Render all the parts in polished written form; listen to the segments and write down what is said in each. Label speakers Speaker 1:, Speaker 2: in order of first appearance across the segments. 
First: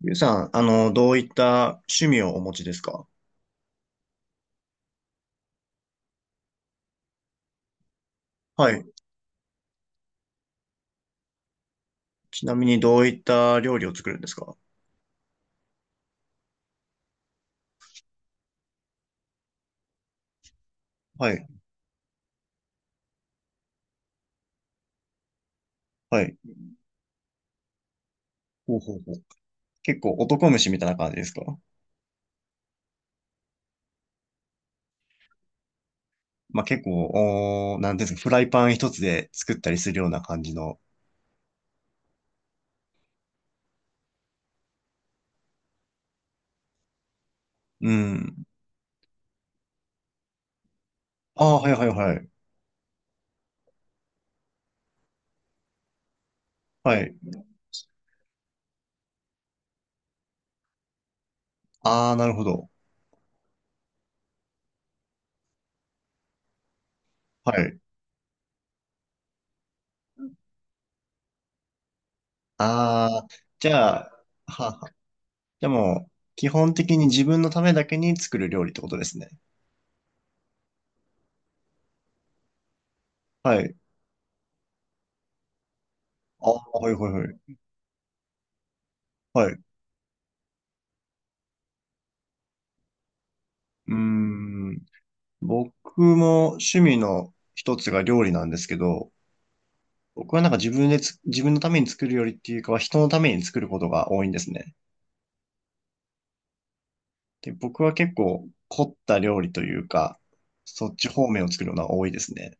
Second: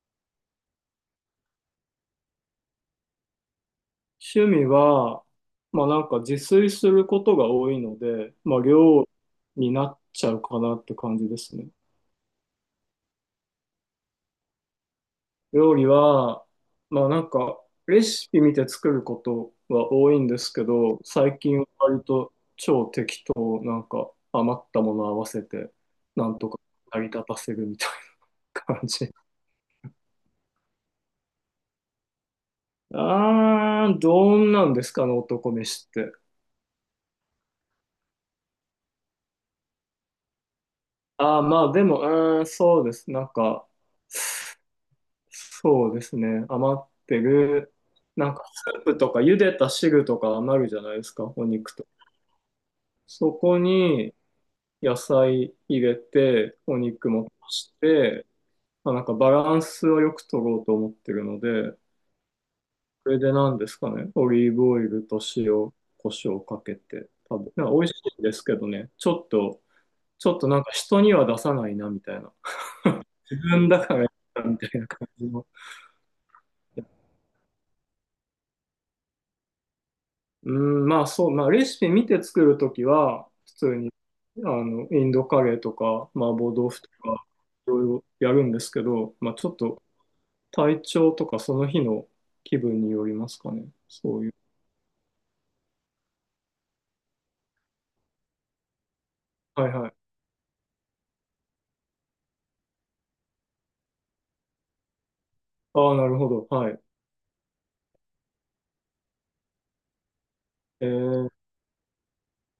Speaker 1: ゆうさん、どういった趣味をお持ちですか？
Speaker 2: 趣味は、まあなんか自炊することが多いので、まあ
Speaker 1: はい。
Speaker 2: 料理になっちゃうかなって感じですね。
Speaker 1: ちなみにどういった料理を作るんですか？
Speaker 2: 料理は、まあなんかレシピ見て作ることは多いんですけど、
Speaker 1: は
Speaker 2: 最
Speaker 1: い。
Speaker 2: 近は割と超適当、なんか余ったもの合わせて、
Speaker 1: は
Speaker 2: な
Speaker 1: い。
Speaker 2: んとか成り立たせるみたいな
Speaker 1: ほう
Speaker 2: 感
Speaker 1: ほう
Speaker 2: じ。
Speaker 1: ほう。結構男飯みたいな感じですか？
Speaker 2: どんなんですかね、男飯って。
Speaker 1: まあ、結構、なんていうんですか、フライパン一つで作ったりするような感じの。
Speaker 2: ああまあでも、うーん、そうです。なんか、そうですね。余ってる、
Speaker 1: う
Speaker 2: なん
Speaker 1: ん。
Speaker 2: かスープとか茹でた汁とか余るじゃないですか、
Speaker 1: あ
Speaker 2: お
Speaker 1: あ、は
Speaker 2: 肉
Speaker 1: いは
Speaker 2: と。
Speaker 1: いはい。
Speaker 2: そこに野菜入れて、お
Speaker 1: は
Speaker 2: 肉
Speaker 1: い。
Speaker 2: も足して、まあ、なんかバランスをよく取ろうと思ってるので、
Speaker 1: ああ、なるほど。
Speaker 2: これで何ですかね、オリーブオイルと塩、胡椒をかけて食
Speaker 1: は
Speaker 2: べ、なんか
Speaker 1: い。
Speaker 2: 美味しいんですけどね、ちょっとなんか人には出さないなみたいな、
Speaker 1: ああ、
Speaker 2: 自
Speaker 1: じ
Speaker 2: 分だか
Speaker 1: ゃ
Speaker 2: ら
Speaker 1: あ、
Speaker 2: み
Speaker 1: は
Speaker 2: たい
Speaker 1: は
Speaker 2: な
Speaker 1: あ。
Speaker 2: 感じの。
Speaker 1: じゃあもう、基本的に自分のためだけに作る料理ってことですね。
Speaker 2: うん、まあそう、まあレシピ見て作るときは、普
Speaker 1: はい。
Speaker 2: 通に、あの、インドカレーとか、麻
Speaker 1: ああ、
Speaker 2: 婆豆腐と
Speaker 1: はいはいは
Speaker 2: か、
Speaker 1: い。
Speaker 2: いろいろやるんですけど、まあちょ
Speaker 1: はい。
Speaker 2: っ
Speaker 1: う
Speaker 2: と体調とかその日の気分によりますかね。
Speaker 1: ー
Speaker 2: そういう。
Speaker 1: ん。僕も趣味の一つが料理なんですけど、
Speaker 2: はいはい。
Speaker 1: 僕はなんか自分のために作るよりっていうかは人のために作ることが多いんですね。
Speaker 2: ああ、なるほど。はい。
Speaker 1: で、僕は結構凝った料理というか、
Speaker 2: え
Speaker 1: そっち方
Speaker 2: ー、
Speaker 1: 面を作るのが多いですね。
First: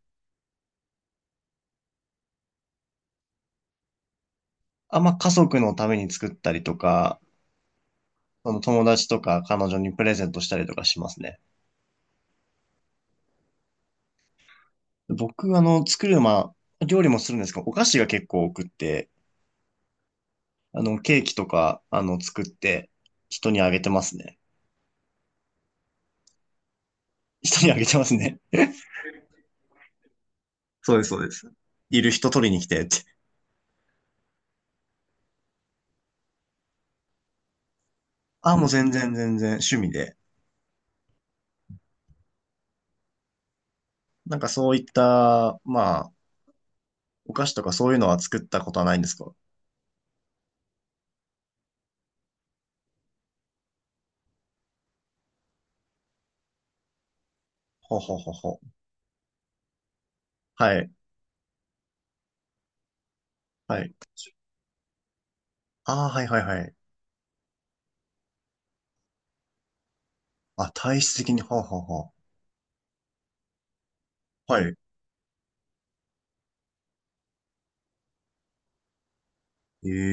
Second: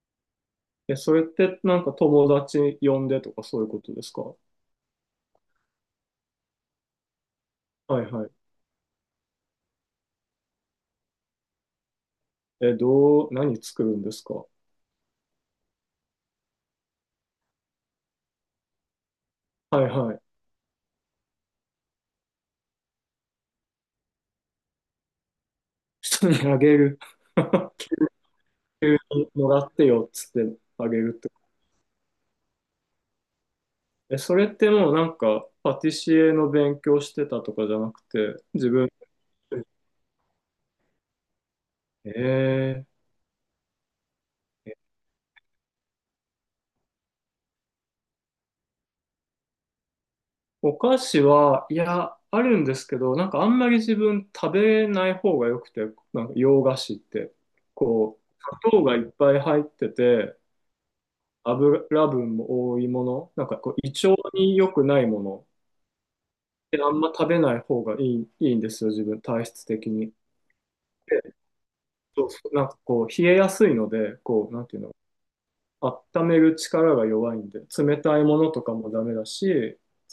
Speaker 2: え、それってなんか友達呼んでとかそういうことですか？は
Speaker 1: あんま家族のために作ったりとか、
Speaker 2: いはい。
Speaker 1: その友達とか彼女にプレゼントしたりとかしますね。
Speaker 2: え、どう、何作るんですか？
Speaker 1: 僕、まあ、料理もするんですけど、お菓子が結構多くって、
Speaker 2: はいはい。
Speaker 1: ケーキとか、作って人にあげてますね。
Speaker 2: 人にあげる。
Speaker 1: 人にあげ てますね。
Speaker 2: 急にもらってよっつってあ
Speaker 1: そ
Speaker 2: げ
Speaker 1: うです、そ
Speaker 2: る。
Speaker 1: うです。いる人取りに来てって。
Speaker 2: え、それってもうなんか、パティシエの勉強してたとかじゃなくて、
Speaker 1: あ、もう
Speaker 2: 自分、
Speaker 1: 全然全然趣味で。
Speaker 2: えー、
Speaker 1: なんかそういった、まあ、お菓子とかそういうのは作ったことはないんですか？
Speaker 2: お菓子は、いや、あるんですけど、なんかあんまり自分食べない方が良くて、なんか洋菓子って、
Speaker 1: ほうほう
Speaker 2: こう、
Speaker 1: ほうほう。
Speaker 2: 砂糖がいっぱい入ってて、
Speaker 1: はい、
Speaker 2: 油分も多いもの、なんかこう、
Speaker 1: は
Speaker 2: 胃
Speaker 1: い。
Speaker 2: 腸に良くないもの、
Speaker 1: ああ、はいはいはい。
Speaker 2: であんま食べない方がいいんですよ、自分、体質的に。
Speaker 1: あ、体質的
Speaker 2: で、
Speaker 1: に、ほうほうほう。
Speaker 2: そうそうなんかこう、冷えやすいので、こう、
Speaker 1: は
Speaker 2: なんて
Speaker 1: い。
Speaker 2: いうの、温める力が弱いんで、冷たいものとかもダメだし、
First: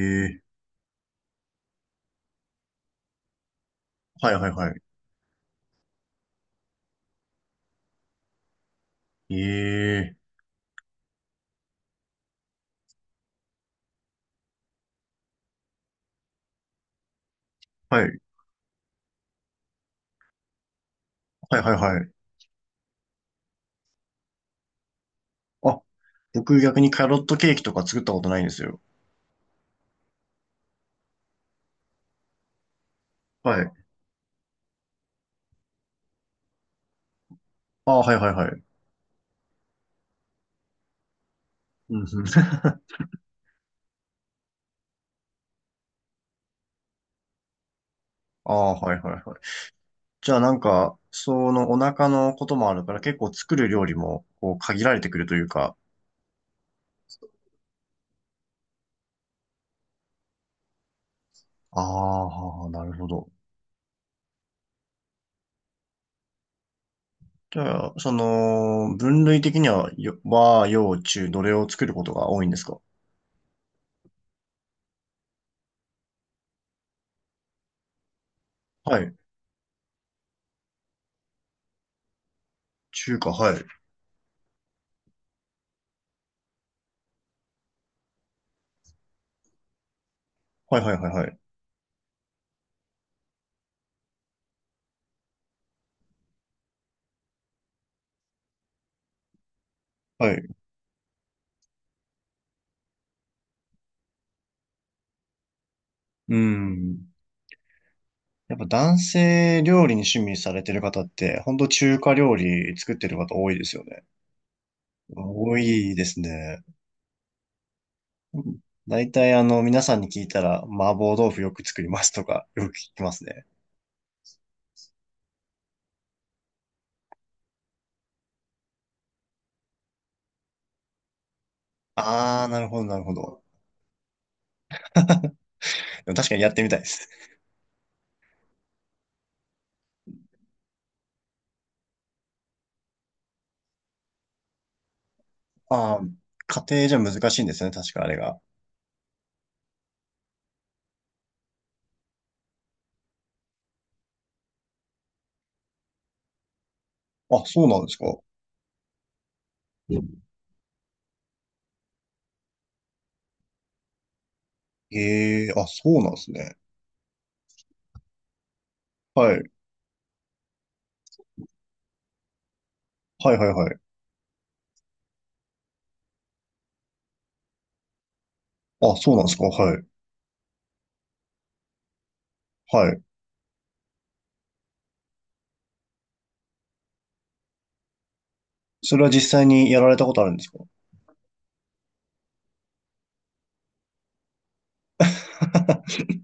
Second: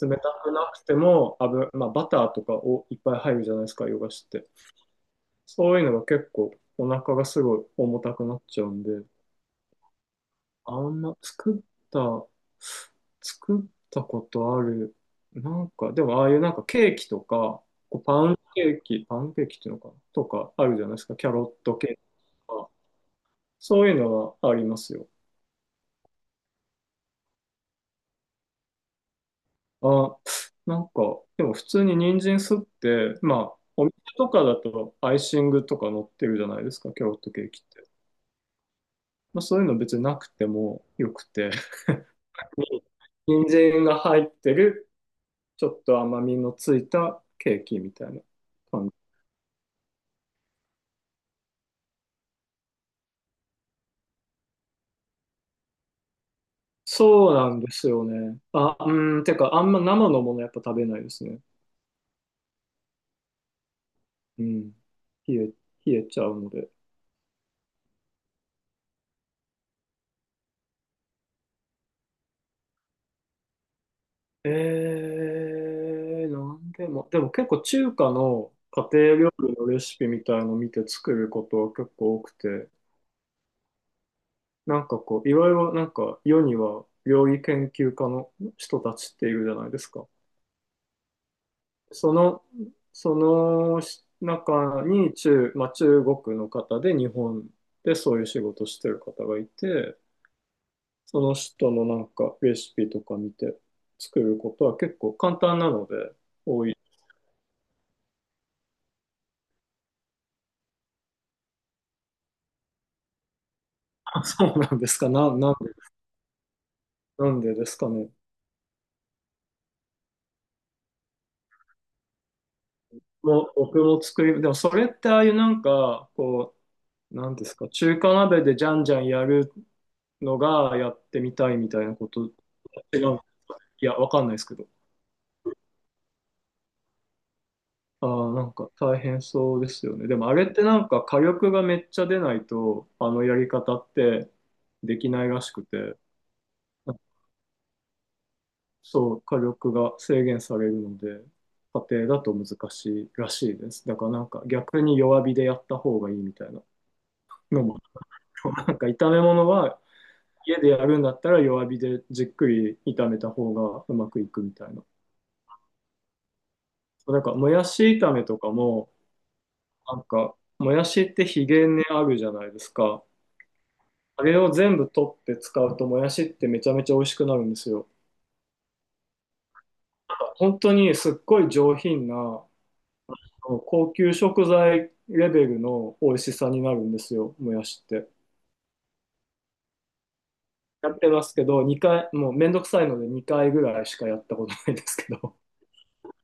Speaker 2: 冷た
Speaker 1: え、
Speaker 2: くなくても油、まあ、バターとかをいっぱい入るじゃないですか、ヨガしっ
Speaker 1: はい
Speaker 2: て。
Speaker 1: はいは
Speaker 2: そういうのが結構お腹がすごい重たくなっちゃうんで、
Speaker 1: い。ええ、
Speaker 2: あんまた、作ったことある、なんか、でもああいうなんかケーキとか、こう
Speaker 1: はい、
Speaker 2: パンケーキっていうのかなとかあるじゃないですか、キャロ
Speaker 1: はい
Speaker 2: ッ
Speaker 1: はい
Speaker 2: トケーキ
Speaker 1: はい。
Speaker 2: とか、そういうのはありますよ。
Speaker 1: あ、僕逆にキャロットケーキとか作ったことないんですよ。
Speaker 2: あ、なんか、でも普通に人参すって、まあ、
Speaker 1: はい。
Speaker 2: お店とかだとアイシングとか乗ってるじゃないですか、キャロットケーキって。
Speaker 1: ああ、はいはいはい。
Speaker 2: まあ、そういうの別になくてもよくて、
Speaker 1: うんうん。
Speaker 2: 人参が入ってる、ちょっと甘みのついたケーキみたいな
Speaker 1: ああ、
Speaker 2: 感じ。
Speaker 1: はいはいはい。じゃあなんか、そのお腹のこともあるから結構作る料理もこう限られてくるというか。
Speaker 2: そうなんですよね。あ、うん、てか、あんま生のものやっぱ食べないですね。
Speaker 1: ああ、はあ、なるほど。
Speaker 2: うん。冷え、冷えちゃうので。
Speaker 1: じゃあ、分類的には、和、洋、中、どれを作ることが多いんですか？
Speaker 2: ええ、なんでも、でも結構中華の家
Speaker 1: はい。
Speaker 2: 庭料理のレシピみたいの見て作ることは結構多くて、
Speaker 1: 中華、はい。
Speaker 2: なんかこう、いろいろなんか世には料理研究家の人たちっているじゃないですか。
Speaker 1: はいはいはいはい。
Speaker 2: その、その中に中、まあ、中国の方で日本でそういう仕事してる方がいて、
Speaker 1: はい。
Speaker 2: その人のなんかレシピとか見て作ることは結構簡単なので
Speaker 1: う
Speaker 2: 多い。
Speaker 1: ん。やっぱ男性料理に趣味されてる方って、ほんと中華料理作ってる方多いですよね。
Speaker 2: そうなんですか。な、なん
Speaker 1: 多いですね。
Speaker 2: なんでですかね。
Speaker 1: うん、大体皆さんに聞いたら、麻婆豆腐よく作りますとか、よく聞きます
Speaker 2: も
Speaker 1: ね。
Speaker 2: う僕も作り、でもそれってああいうなんか、こう、なんですか、中華鍋でじゃんじゃんやるのがやってみたいみたいなこと、
Speaker 1: ああ、なるほど、な
Speaker 2: 違
Speaker 1: るほ
Speaker 2: う、
Speaker 1: ど。
Speaker 2: いや、わかんないですけど。
Speaker 1: でも確かにやってみたいです。
Speaker 2: ああ、なんか大変そうですよね。でもあれってなんか火力がめっちゃ出ないと、あのやり方ってできないらしく
Speaker 1: あ
Speaker 2: て、
Speaker 1: あ、家庭じゃ難しいんですね、確かあれが。
Speaker 2: そう、火力が制限されるので、家庭だと難しいらしいです。だからなんか逆に弱火でやった方がいいみたいな
Speaker 1: あ、
Speaker 2: の
Speaker 1: そうな
Speaker 2: も
Speaker 1: んですか。
Speaker 2: なんか炒め物は家でやるんだったら弱火でじっくり炒めた方がうまくいくみたいな。
Speaker 1: ええ、あ、そうなんですね。
Speaker 2: そうなんかもやし炒めとかも、
Speaker 1: はい。
Speaker 2: なんかもやしってひげ根あるじゃないですか。
Speaker 1: はいはいはい。
Speaker 2: あれを全部取って使うともやしってめちゃめちゃ美味しくなるんですよ。
Speaker 1: あ、そうなんですか。はい。
Speaker 2: 本当にすっごい上品なあ
Speaker 1: はい。
Speaker 2: の高級食材レベルの美味しさになるんですよ、もやしって。
Speaker 1: それは実際にやられたことあるんですか？
Speaker 2: やってますけど、2回、もうめんどくさいので2回ぐらいしかやったことないですけど。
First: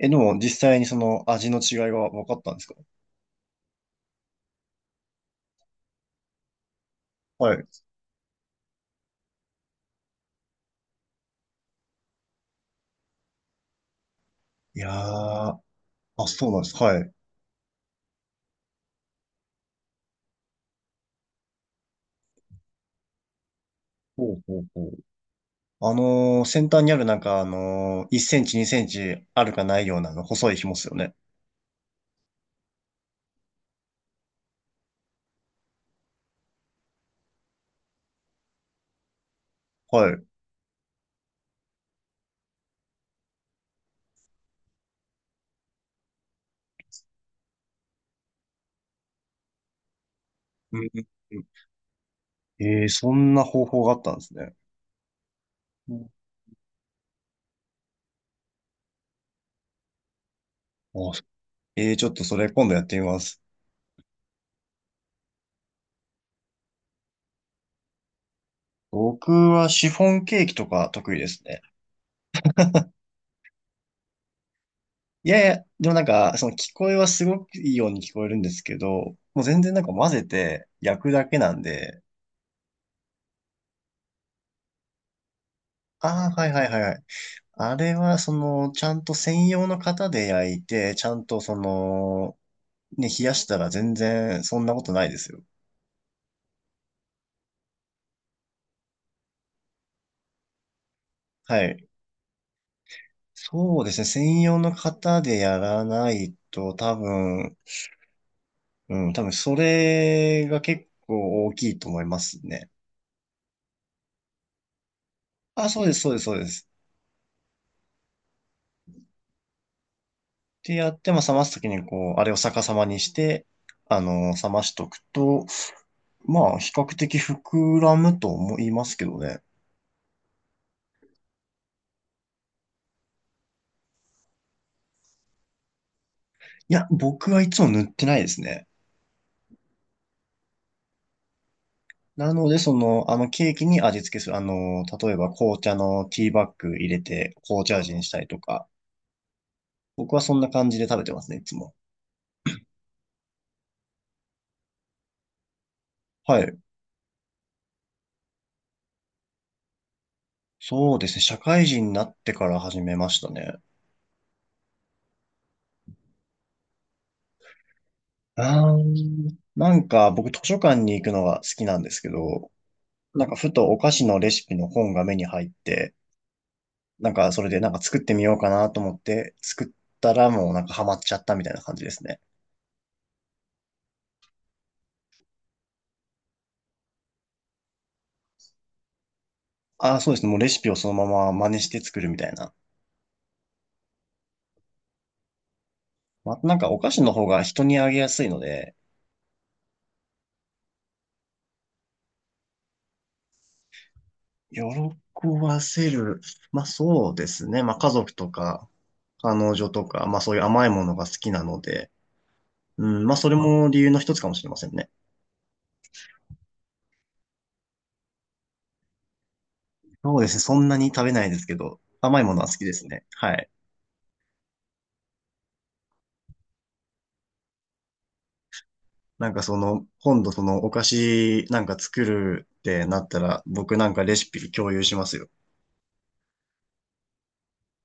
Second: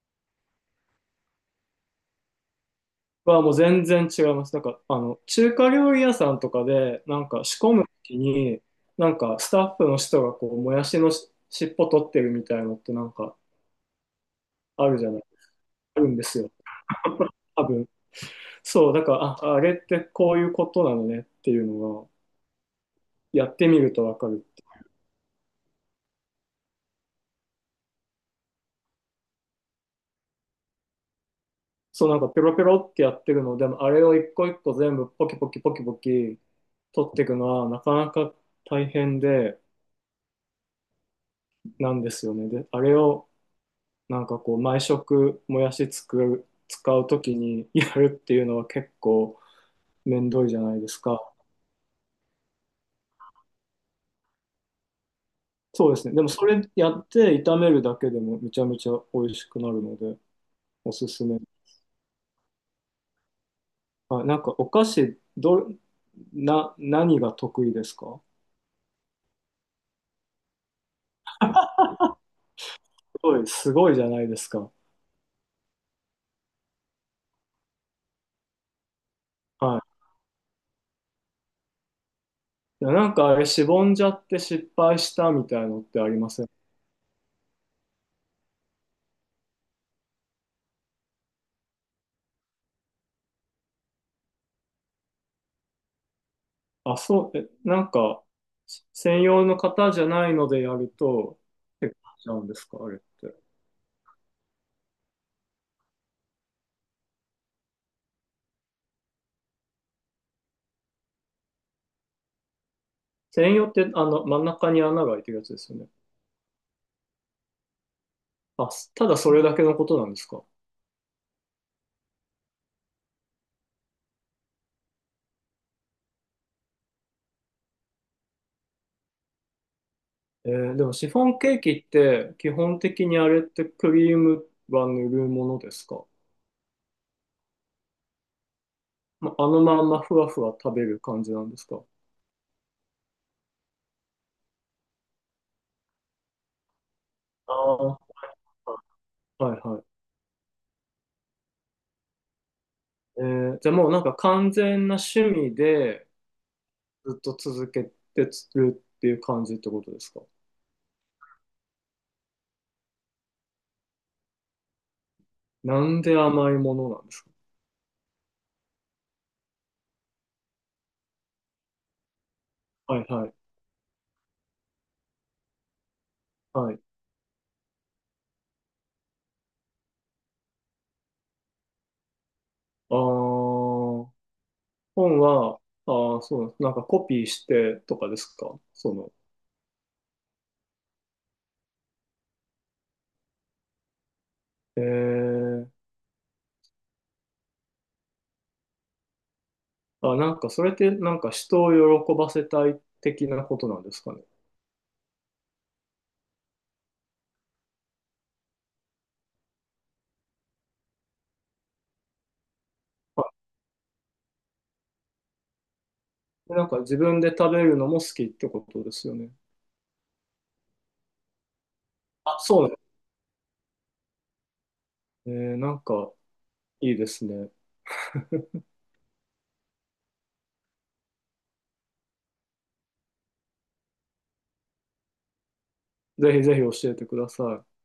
Speaker 1: え、でも実際にその味の違いが分かったんですか？
Speaker 2: はもう全然違います。なんか、あの、中華料理屋さんとかで、なんか
Speaker 1: は
Speaker 2: 仕
Speaker 1: い。
Speaker 2: 込むときに、なんかスタッフの人がこう、もやしのし尻尾取ってるみたいのってなんか
Speaker 1: い
Speaker 2: あ
Speaker 1: やー、
Speaker 2: るじゃない、あるんで
Speaker 1: あ、
Speaker 2: す
Speaker 1: そ
Speaker 2: よ。
Speaker 1: うなんです。はい。
Speaker 2: 多分。そう、だから、あ、あれってこういうことなのねっていうのが、やってみるとわか
Speaker 1: ほう
Speaker 2: る。
Speaker 1: ほうほう。先端にあるなんか1センチ2センチあるかないようなあの細い紐っすよね。
Speaker 2: そう、なんかペロペロってやってるのでも、あれを一個一個全部ポキポキポキポキ取っていくのは、なかなか大変で、
Speaker 1: はい。う
Speaker 2: なんですよね。で、あれを、なんかこう毎食もやし使うときにやるっていうのは結構めんどいじゃな
Speaker 1: ん
Speaker 2: いですか。
Speaker 1: うん、ええ、そんな方法があったんですね。
Speaker 2: そう
Speaker 1: う
Speaker 2: で
Speaker 1: ん、
Speaker 2: すね。でもそれやって炒めるだけでもめちゃめちゃ美味しくなるのでお
Speaker 1: あ
Speaker 2: す
Speaker 1: そ
Speaker 2: すめ。
Speaker 1: ええ、ちょっとそれ今度やってみます。
Speaker 2: はい。なんかお菓子ど、な、何が得意ですか？
Speaker 1: 僕はシフォンケーキとか得意ですね。
Speaker 2: すごい、すごいじゃないですか。
Speaker 1: いやいや、でもなんか、その聞こえはすごくいいように聞こえるんですけど、もう全然なん
Speaker 2: は
Speaker 1: か混ぜて焼くだけなんで、
Speaker 2: い。いやなんかあれしぼんじゃって失敗したみたいのってあり
Speaker 1: あ
Speaker 2: ま
Speaker 1: あ、
Speaker 2: せ
Speaker 1: は
Speaker 2: ん？
Speaker 1: いはいはいはい。あれは、ちゃんと専用の型で焼いて、ちゃんと冷やしたら全然そんなことないですよ。
Speaker 2: あ、そう、え、なんか専用の方じゃないのでやると、
Speaker 1: はい。
Speaker 2: 結構しちゃうんですか、あれって。
Speaker 1: そうですね。専用の型でやらないと多分、うん、多分それが結構大きいと思いますね。
Speaker 2: 専用ってあの真ん中に穴が開いてるやつで
Speaker 1: あ、
Speaker 2: すよ
Speaker 1: そう
Speaker 2: ね。
Speaker 1: です、そうです、そうです。
Speaker 2: あ、すただそれだけのことなんです
Speaker 1: っ
Speaker 2: か。
Speaker 1: てやって、まあ、冷ますときにこう、あれを逆さまにして、冷ましとくと、まあ、比較的膨らむと思いますけどね。
Speaker 2: でもシフォンケーキって基本的にあれってクリームは塗るものですか。
Speaker 1: いや、僕はいつも塗ってないですね。
Speaker 2: まあのまんまふわふわ食べる感じなんですか。
Speaker 1: なので、ケーキに味付けする。例えば紅茶のティーバッグ入れて、
Speaker 2: あ
Speaker 1: 紅茶味にし
Speaker 2: あ、
Speaker 1: たりとか。
Speaker 2: はいはい。
Speaker 1: 僕はそんな感じで食べてますね、いつも。
Speaker 2: じゃあもうなんか完全な趣味で
Speaker 1: はい。
Speaker 2: ずっと続けてるっていう感じってことですか。
Speaker 1: そうですね。社会人になってから始めましたね。
Speaker 2: なんで甘いものなんですか。
Speaker 1: なんか僕図書館に行くのが好きなんですけど、
Speaker 2: はい
Speaker 1: な
Speaker 2: は
Speaker 1: んか
Speaker 2: い。
Speaker 1: ふとお菓子のレシピの本が目に入って、
Speaker 2: はい。
Speaker 1: なんかそれでなんか作ってみようかなと思って作ったらもうなんかハマっちゃったみたいな感じですね。
Speaker 2: ああ。本は、ああ、そう、なんかコピーしてとかですかその、
Speaker 1: ああ、そうですね。もうレシピをそのまま真似して作るみたいな。
Speaker 2: ええ
Speaker 1: まあ、なんかお菓子の方が人にあげやすいので、
Speaker 2: あ、なんかそれってなんか人を喜ばせたい的なことなんですかね。
Speaker 1: 喜ばせる。まあそうですね。まあ家族とか、彼女とか、まあそういう甘いものが好きなので、うん、まあ
Speaker 2: あ、
Speaker 1: それも理由の一つかもしれませんね。
Speaker 2: なんか自分で食べるのも好きってことですよね。
Speaker 1: そうですね。そんなに食べないですけど、甘いも
Speaker 2: あ、
Speaker 1: のは好
Speaker 2: そう
Speaker 1: き
Speaker 2: なん
Speaker 1: で
Speaker 2: で
Speaker 1: すね。はい。
Speaker 2: す。なんかいいですね。
Speaker 1: なんか今度そのお菓子なんか作るってなったら、僕なんかレシピ共有しますよ。
Speaker 2: ぜひぜひ教えてください。